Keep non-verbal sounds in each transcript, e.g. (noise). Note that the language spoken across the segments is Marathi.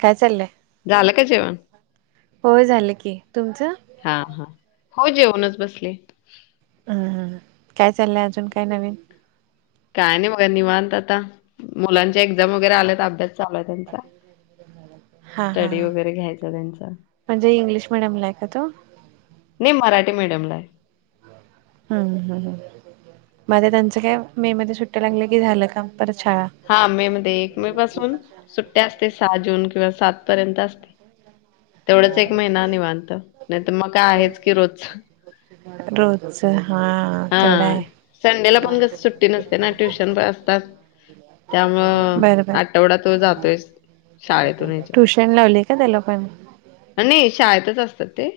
काय चाललंय? झाल का जेवण? होय झालं की, तुमचं? हा हा, हो जेवूनच बसले. अ काय चाललंय? अजून काय नवीन? काय नाही बघा, निवांत आता. मुलांच्या एक्झाम वगैरे आल्यात, अभ्यास चालू आहे त्यांचा. हा हा स्टडी हां वगैरे घ्यायचा त्यांचा. म्हणजे, इंग्लिश मिडियमला आहे का तो? नाही, मराठी मीडियमला आहे. हम् हम् हम् म्हणजे त्यांचं काय, मे मध्ये सुट्टया लागल्या, की झालं काम. परत शाळा. हा मे मध्ये, एक मे पासून सुट्ट्या असते, सहा जून किंवा सात पर्यंत असते. तेवढच एक महिना निवांत, नाही तर मग काय आहेच की रोज. रोजच हा तेवढा हा. आहे संडेला पणस कस सुट् टी नसते ना. ट्युशन असतात. त्यामुळ बरं बरं आठवडा तो जातोयच. शाळेतून ह्याच्यात. ट्युशन लावली का त्याला पण? नाही, शाळेतच असतात ते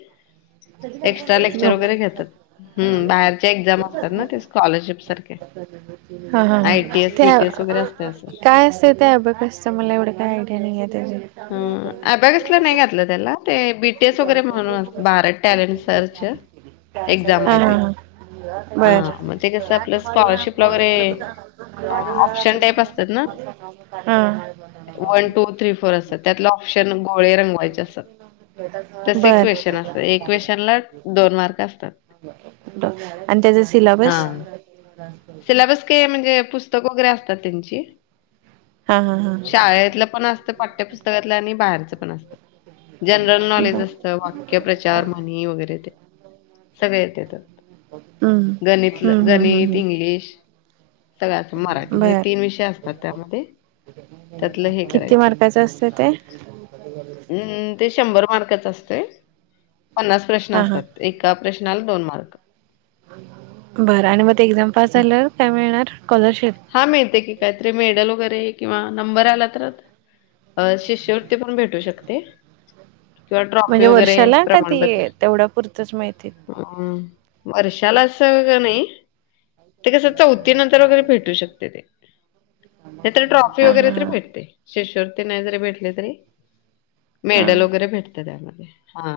एक्स्ट्रा लेक्चर वगैरे घेतात. हम, बाहेरचे एक्झाम असतात ना, ते स्कॉलरशिप सारखे. ह ह ह आय-टी-एस, त्या बी-टी-एस वगैरे असते असं. काय असत ते अबॅकस? मला एवढं आयडिया नाही हं, त्याची. अबॅकसला नाही घातलं त्याला ते बी टी एस वगैरे म्हणून भारत टॅलेंट सर्च एक्झाम आहे ते. हा हां, मग ते कसं हा आपलं स्कॉलरशिपला वगैरे हा. अ, ऑप्शन टाइप बर असतात ना, (unintelligible) (unintelligible) असतात. त्यातलं ऑप्शन हा. गोळे रंगवायचे असतात. (unintelligible) तसे क्वेशन असतात. एक बर. क्वेशनला मार्क असतात. आणि त्याचा सिल्याबस? सिल्याबस काय म्हणजे पुस्तक वगैरे असतात त्यांची. हा हा हा शाळेतलं पण असतं पाठ्यपुस्तकातलं आणि बाहेरचं पण असतं. जनरल नॉलेज बर असतं वाक्य प्रचार, म्हणी वगैरे ते सगळे येतेत. हम्म, हम्म हम्म हम्म हम्म. ग्लिश (unintelligible) मराठी हे बर तीन विषय असतात त्यामध्ये. त्यातलं हे किती करायचं. मार्काचं असतं ते? हम्म ते शंभर मार्काचं असतंय, पन्नास हा प्रश्न हा असतात. एका प्रश्नाला दोन मार्क. बरं आणि मग ते एक्झाम पास झाल्यावर काय मिळणार स्कॉलरशिप? हा मिळते की, काहीतरी मेडल वगैरे किंवा नंबर आला तर आता. अ शिष्यवृत्ती पण भेटू शकते. किंवा म्हणजे ट्रॉफी वगैरे वर्षाला का प्रमाणपत्र. ती तेवढ्या पुरतच मिळते अ वर्षाला असं का नाही, ते कसं चौथीनंतर वगैरे भेट टू शकते ते, नाही तर ट्रॉफी हा वगैरे हा तरी हा भेटते. शिष्यवृत्ती नाही जरी भेटली तरी, हा मेडल वगैरे भेट ते त्यामध्ये, हा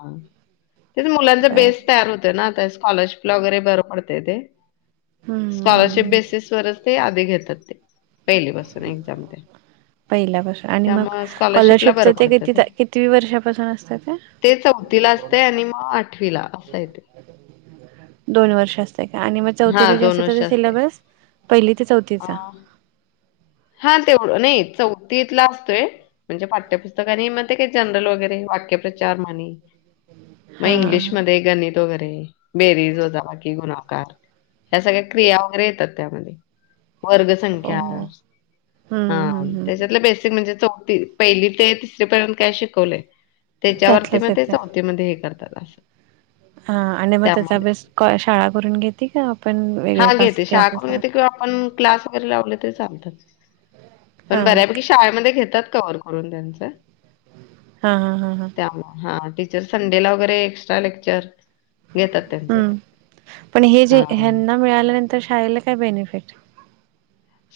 तेच मुलांचा बर बेस बर तयार होतंय ना, ते स्कॉलरशिपला वगैरे बरं पडतंय ते, हम्म हम्म स्कॉलरशिप हम्म बेसिस वरच ते आधी घेतात ते, पहिली पासून एक्झाम त्या. पहिल्यापासून आणि मग स्कॉलरशिपच बरं ते पडतं किती कितीवी वर्षापासून असतं ते? ते चौथीला असतंय आणि मग आठवीला असंय ते. दोन वर्ष असतंय का? आणि मग हा चौथीला जे दोन असतंय वर्ष ते सिलेबस पहिली ते चौथी अ हा तेवढं नाही चौथीतला असतोय. म्हणजे पाठ्यपुस्तक आणि म ते काय जनरल वगैरे वाक्यप्रचार, म्हणी मग हा हा इंग्लिशमध्ये गणित वगैरे बेरीज, वजाबाकी, गुणाकार. ह्या सगळ्या क्रिया वगैरे येतात त्यामध्ये, वर्गसंख्या. ओ हा, त्याच्यातलं बेसिक म्हणजे चौथी पहिली ते तिसरी पर्यंत काय शिकवलंय त्याच्या वरती त्यातलंच म ते येत चौथीमध्ये हे करतात असं. हा आणि मग त्याचा त्यामध्ये. अभ्यास क शाळा करून घेते का आपण वेगळ्या क्लासेस ला ते आपण क्लास वगैरे लावले तरी चालतात. पण हा बऱ्यापैकी शाळेमध्ये घेतात कव्हर करून त्यांचं. हा हा हा हा. त्यामुळे हा, टीचर संडेला वगैरे एक्स्ट्रा लेक्चर घेतात. त्यांचं ते. हम्म, पण हे जे हां. ह्यांना मिळाल्यानंतर शाळेला काय बेनिफिट?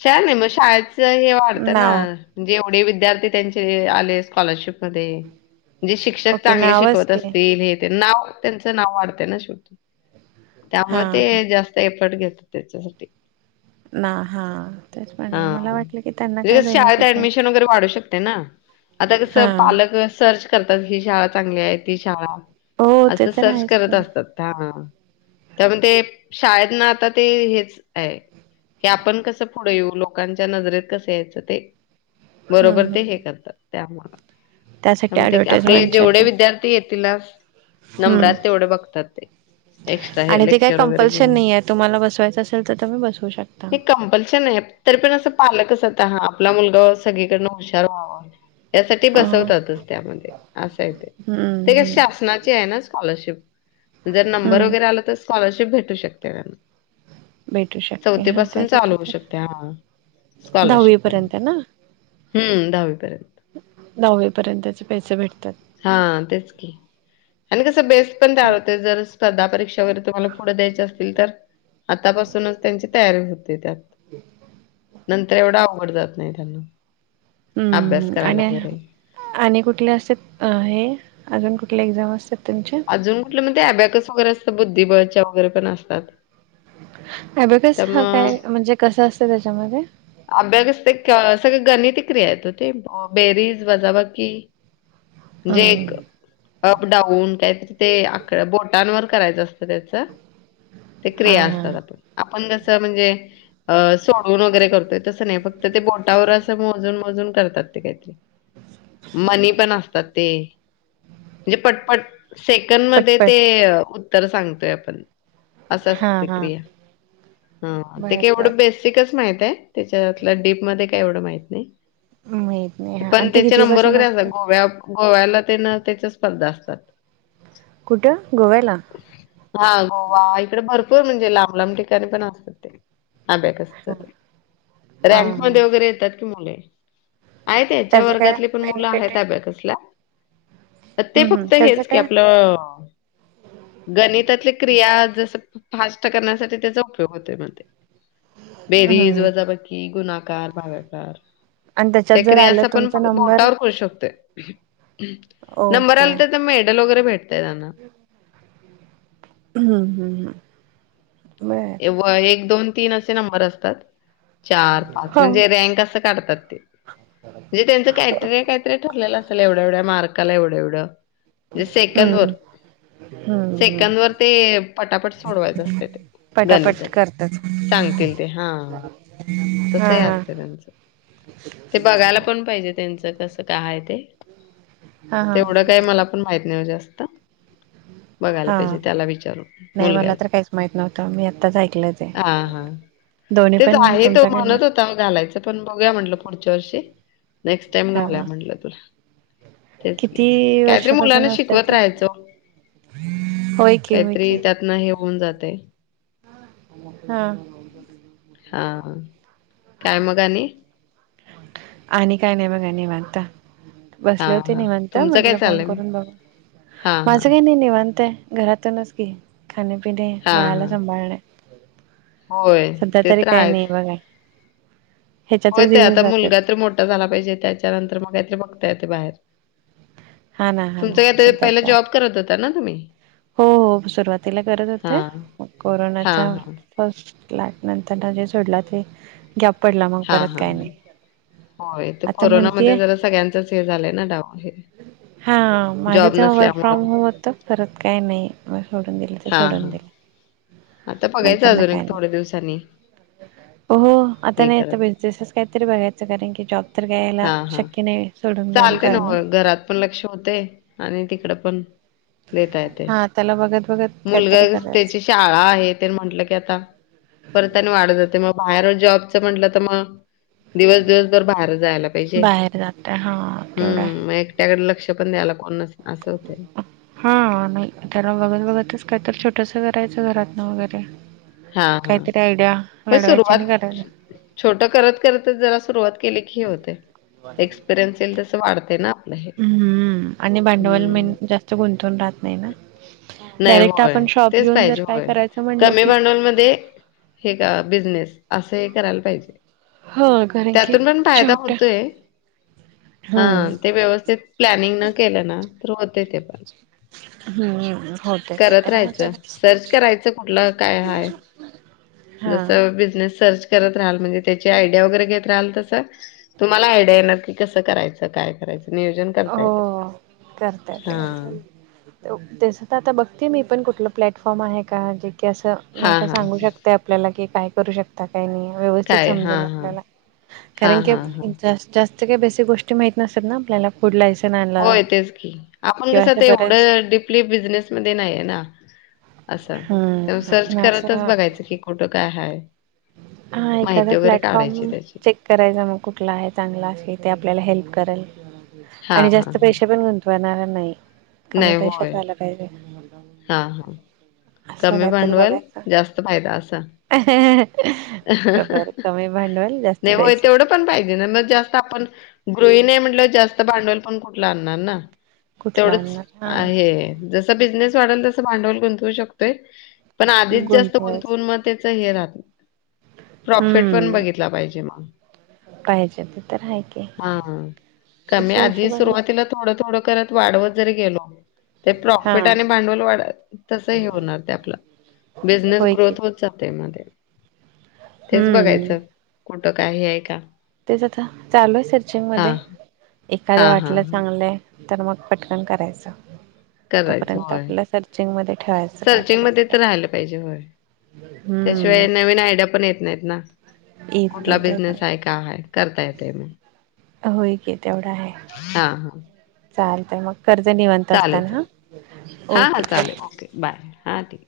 शाळं नाही मग शाळेचं हे वाढतं ना, नाव जेवढे विद्यार्थी त्यांचे आले स्कॉलरशिप मध्ये जे शिक्षक ओके चांगले नावच शिकवत की असतील हे ते नाव त्यांचं नाव वाढतं ना शेवटी, हा त्यामुळे ते हा जास् त एफर्ट घेतात त्याच्यासाठी. ना हा. तेच म्हटलं हा, मला वाटलं की त्यांना काय लगेच शाळेत बेनिफिट आहे. ऍडमिशन वगैरे वाढू शकते ना. आता कसं हा पालक अ सर्च करतात ही शाळा चांगली आहे ती शाळा? हो ते असं तर सर्च आहेच की करत हम्म असतात. हा.. त्यामुळे ते शाळेत ना आता ते हेच आहे की आपण कसं पुढे येऊ लोकांच्या नजरेत कसं यायचं ते, बरोबर हम्म ते हे करतात. त्यामुळं, (unintelligible) त्यासाठी म्हणते की आपले ऍडव्हर्टाइजमेंट जेवढे साठी विद्यार्थी ये तिला हम्म नंबरात तेवढे बघतात ते, एक्स्ट्रा हे आणि ते काही लेक्चर वगैरे कंपल्शन घेऊन. नाही आहे तुम्हाला बसवायचं असेल तर तुम्ही बसवू शकता. हे कंपल्शन आहे तरी पण असं पालकच आता हा, आपला मुलगा सगळीकडनं हुशार व्हावा. यासाठी अ हम्म बसवतातच त्यामध्ये असंय ते, ते काय हम्म शासनाची आहे ना स्कॉलरशिप. जर नंबर हम्म वगैरे आला तर स्कॉलरशिप भेटू शकते त्यांना. भेटू शकते हा (unintelligible) (unintelligible) चालू तर शकत्या, दहावी स्कॉलरशिप पण पर्यंत हम्म दहावीपर्यंत. दहावीपर्यंतच त्याचे पैसे भेटतात. हा तेच की. आणि कसं बेस पण हा तयार हम्म होतंय जर स्पर्धा परीक्षा वगैरे तुम्हाला पुढं द्यायच्या असतील तर. आतापासूनच त्यांची तयारी होते त्यात, नंतर येवढा अवघड जात नाही त्यांना. हू अभ्यास हू करायला आणि वगैरे आणि कुठले असतात अ हे अजून कुठले एक्झाम असतात त्यांच्या. अजून कुठलं म ते अबॅकस वगैरे असतं बुद्धिबळच्या वगैरे पण असतात. अबॅकस हा त्यामुळं काय म्हणजे कसं असतं त्याच्यामध्ये अबॅकस ते क सगळ गणितिक्रिया आहेत ओ ते, बेरीज, वजाबाकी. जे हम्म एक अपडाऊन कायतर ते आक बोटांवर करायचं अस त त्याच, ते हा क्रिया हा असतात आप (unintelligible) आपण जसं म्हणजे अ सोडवून वगैरे करतोय तसं नाही फक्त ते बोटावर असं मोजून-मोजून करतात ते काय मनी पण असतात ते म्हणजे पटपट. सेकंडमध्ये ते पटपट उत्तर सांगतोय आपण. असं हा असतंय हा क्रिया, हा ते बर बर केवढं बेस सीकच माहित आहे त्याच्यातल डीपमध्ये काय एवढं माहीत नाही. माहित नाही हा पण आणि ते त्याचे किती नंबर पासून वगैरे असतात असतं? गोव्या-गोव्याला तेन त्याच्या स्पर्धा असतात. कुठं गोव्याला? हा गोवा, इकडं भरपूर म्हणजे लांब-लांब ठिकाणी पण असतात ते. अबॅकसच ते, हा हा रँकमध्ये वगैरे येतात की मुले. आहेत याच्या त्याचं काय वर्गातली पण मुलं बेनिफिट आहेत आहे? अबॅकसला. ते हम्म हम्म फक्त त्याचं हेच की काय? आपलं गणितातली क्रिया जसं फास्ट करण्यासाठी त्याचा उपयोग होतोय म्हणते. बेरीज, हम्म वजाबकी, गुणाकार, भागाकार. आणि त्याच्यात त्या जर आलं क्रियांचा पण तुमचा (unintelligible) नंबर बोटावर करू शकतोय. नंबर ओके आला तर तर मेडल वगैरे भेटतय त्यांना (inaudible) हू हू हू. एवा एक, दोन, तीन असे नंबर असतात. चार, पाच हो म्हणजे रँक असं काढतात ते. ते त्यांचं क्रायटेरिया कायतरी ठरलेल असलं एवढ्या- एवढ्या मार्काला एवढं-एवढं. म्हणजे सेकंद वर, हम्म हम्म हम्म सेकंद वर ते पटापट सोडवायचं असतंय ते. गणित ते, पटापट करतात सांगतील ते हा. (unintelligible) तस ही असतय त्यांचं. ते बघायला पण पाहिजे त्यांच कस काय हाय ते, हा हा तेवढ काय मला माहित नाही ओ जास्त बघायला पाहिजे हा त्याला विचारून नाही मला मुलग्याला, तर काहीच माहित नव्हतं मी आत्ताच ऐकलं ते हा हा. दोन्ही तेच पण आहे तो तुमच्याकडनं म्हणत होता घालायचं, पण बघूया म्हटलं पुढच्या वर्षी नेक्स्ट टाइम घालुया हा म्हंटल तुला, तेच की किती काय तरी मुलांना वर्षापासून असते शिकवत ते राहायच होय. की होय कायतरी की त्यातन हे होऊन जातय. हा हा, काय मग आणि? आणि काय नाही बघा, निवांत हा बसले होते हा निवांत तुमचं काय म्हटलं फोन चाललंय मग करून बघू, हा माझं हा काय नाही निवांत आहे घरातुनच की खाणे-पिणे, हां, बाळाला हां. सांभाळणे. होय, सध्या ते तरी तर काही आहेच. नाही बघा होय ह्याच्यातच ते दिवस आता जातात मुलगा तर मोठा झाला पाहिजे, त्याच्यानंतर मग काहीतरी बघता येत बाहेर. हा ना हा तुमच ना काय तरी, पहिला सध्याचा जॉब करत होता ना तुम्ही? हो हो, सुरुवातीला करत होते हां, म कोरोनाच्या हां, हां. फर्स्ट लाट नंतरन जे सोडला ते, ग्याप पडला मग हां, परत काय नाही. हां. होय, तर आता कोरोनामध्ये म्हणतीय जरा सगळ्यांचंच हे झालंय ना डाऊन हे हा, माझं जॉब तेव्हा वर्क फ्रॉम नसल्यामुळं. होम हो त परत काय नाही, मग सोडून दिलं ते हां, सोडून हां. दिलं. आता बघायचं नंतर ना अजून काय एक नाही थोडे दिवसांनी. हो हो, आता हे नाही आता करत. बिझनेसच काहीतरी बघायचं कारण की, जॉब तर घ्यायला शक्य नाही. सोडून जाऊन चालतय करणं न्हवं, घरात पण लक्ष होतय आणि तिकड पण देता येतय, हा त्याला बघत बघत मुलगा काहीतरी करायचं त्याची शाळा हे तेन म्हटलं ते आता, परत अन वाढत जातय मग बाहेर जॉबच म्हटलं तर म दिवस दिवसभर बाहेर जायला लाग बाहेर जातय, हा. तेवढा आहे. हम्म, मग एकट्याकडे लक्ष पण द्यायला कोण नसत, अस होतंय न. हा नाही, त्याला बघत बघतच काय तर छोटस करायचं घरातन वगैरे हां, हां. काहीतरी आयडिया लढवायच्या आणि करायच. छोट करत-करतच जरा सुरुवात केली की, हे होतय. एक्सपिरियन्स येईल तसं वाढतय ना. आपलं हे. हम्म आणि भांडवल मेन हम्म. जास्त गुंतून राहत नाही ना. नाही डायरेक्ट होय. आपण शॉप घेऊन, जर काय करायच म्हणल की मध्ये हे क बिझनेस, अस हे करायला पाहिजे. हा क त्यातून पण फायदा होतोय, हा हम्म ते व्यवस्थित प्लनिंग न केलं ना तर होतय ते पण. हम्म हो करत राहायचं, सर्च करायचं कुठलं काय हाय हा जस बिझनेस सर्च करत रहाल, म्हणजे त्याची आयडिया वगैरे घेत राहाल तस तुम्हाला आयडिया येणार की कसं करायचं, काय करायच नियोजन करता येतय, हो हा. तेच तर आता बघते आहे मी पण कुठलं प्लॅटफॉर्म आहे का जे की असं नाही हा का हा सांगू शकत ते आपल्याला की काय करू शकत ता की नाही व्यवस्थित काय हा समजेल हा आपल्याला हा कारण की हा हा. जास्त जास्त काही बेसीक गोष्टी माहित नसतात ना आपल्याला. फुड लायसन्स आ होय तेच की आपण कसं ते एवढं डीपली बिझनेसमध्ये नाहीये ना! असं तेव्हा सर्च हम्म करतच असं बघायचं की कुठं काय आहे. हां एखादा प्लॅटफॉर्म त्याची. चेक करायचा मग कुठला आहे चांगला असल ते आपल्याला हेल्प करेल हा आणि हा जास्त हा पैसे पण गुंतून वणार नाही कमी पैशात झाला पाहिजे. हां हां असं कमी काहीतरी भांडवाल बघायचं जास्त फायदा असं! बरोबर! कमी भांडवाल जास्त नाही होय पैसे. तेवढं पण पाहिजे ना जास्त आपण गृहिणी आहे म्हंटल्यावर जास्त भांडवल पण कुठलं आणणार ना! कुठला तेवढच आणणार हा हे जस बिझनेस वाढेल तस भांडवल गुंतवू शकतोय. पण आधीच जास्त गुंतवायच गुंतवून मग त्याच हे राहत नाही. प्रॉफिट पण हम्म बघितला पाहिजे मग. पाहिजे ते तर आहे की हम्म कमी तशा आधी हिशोबाने सुरुवातीला थोडं थोडं करत वाढवत जरी गेलो ते प्रॉफिट हा आणि भांडवल वाढल तस हे होणार ते आपला बिझनेस होय की ग्रोथ होत जातंय मग ते. तेच हम्म बघायचं कुठं काय हे आहे का. तेच आता चालू आहे सर्चिंग हा मध्ये एखाद्या हा हा वाटलं हा चांगलं आहे तर मग पटकन करायचं. करायचं तोपर्यंत होय, आपलं सर्चिंग मध्ये ठेवायचं काय सर्चिंग करायचं मध्ये काय तर राहायला पाहिजे होय. हम्म त्याशिवाय नवीन आयडिया पण येत नाहीत ना. येत कुठला नाही ते बिझनेस आहे काय आहे करता येतय मग. होय की तेवढा आहे. हां हां. चालतंय मग करते निवांत असताना हां चालेल. हा हा ओके बाय. चालेल ओके बाय हा ठीक.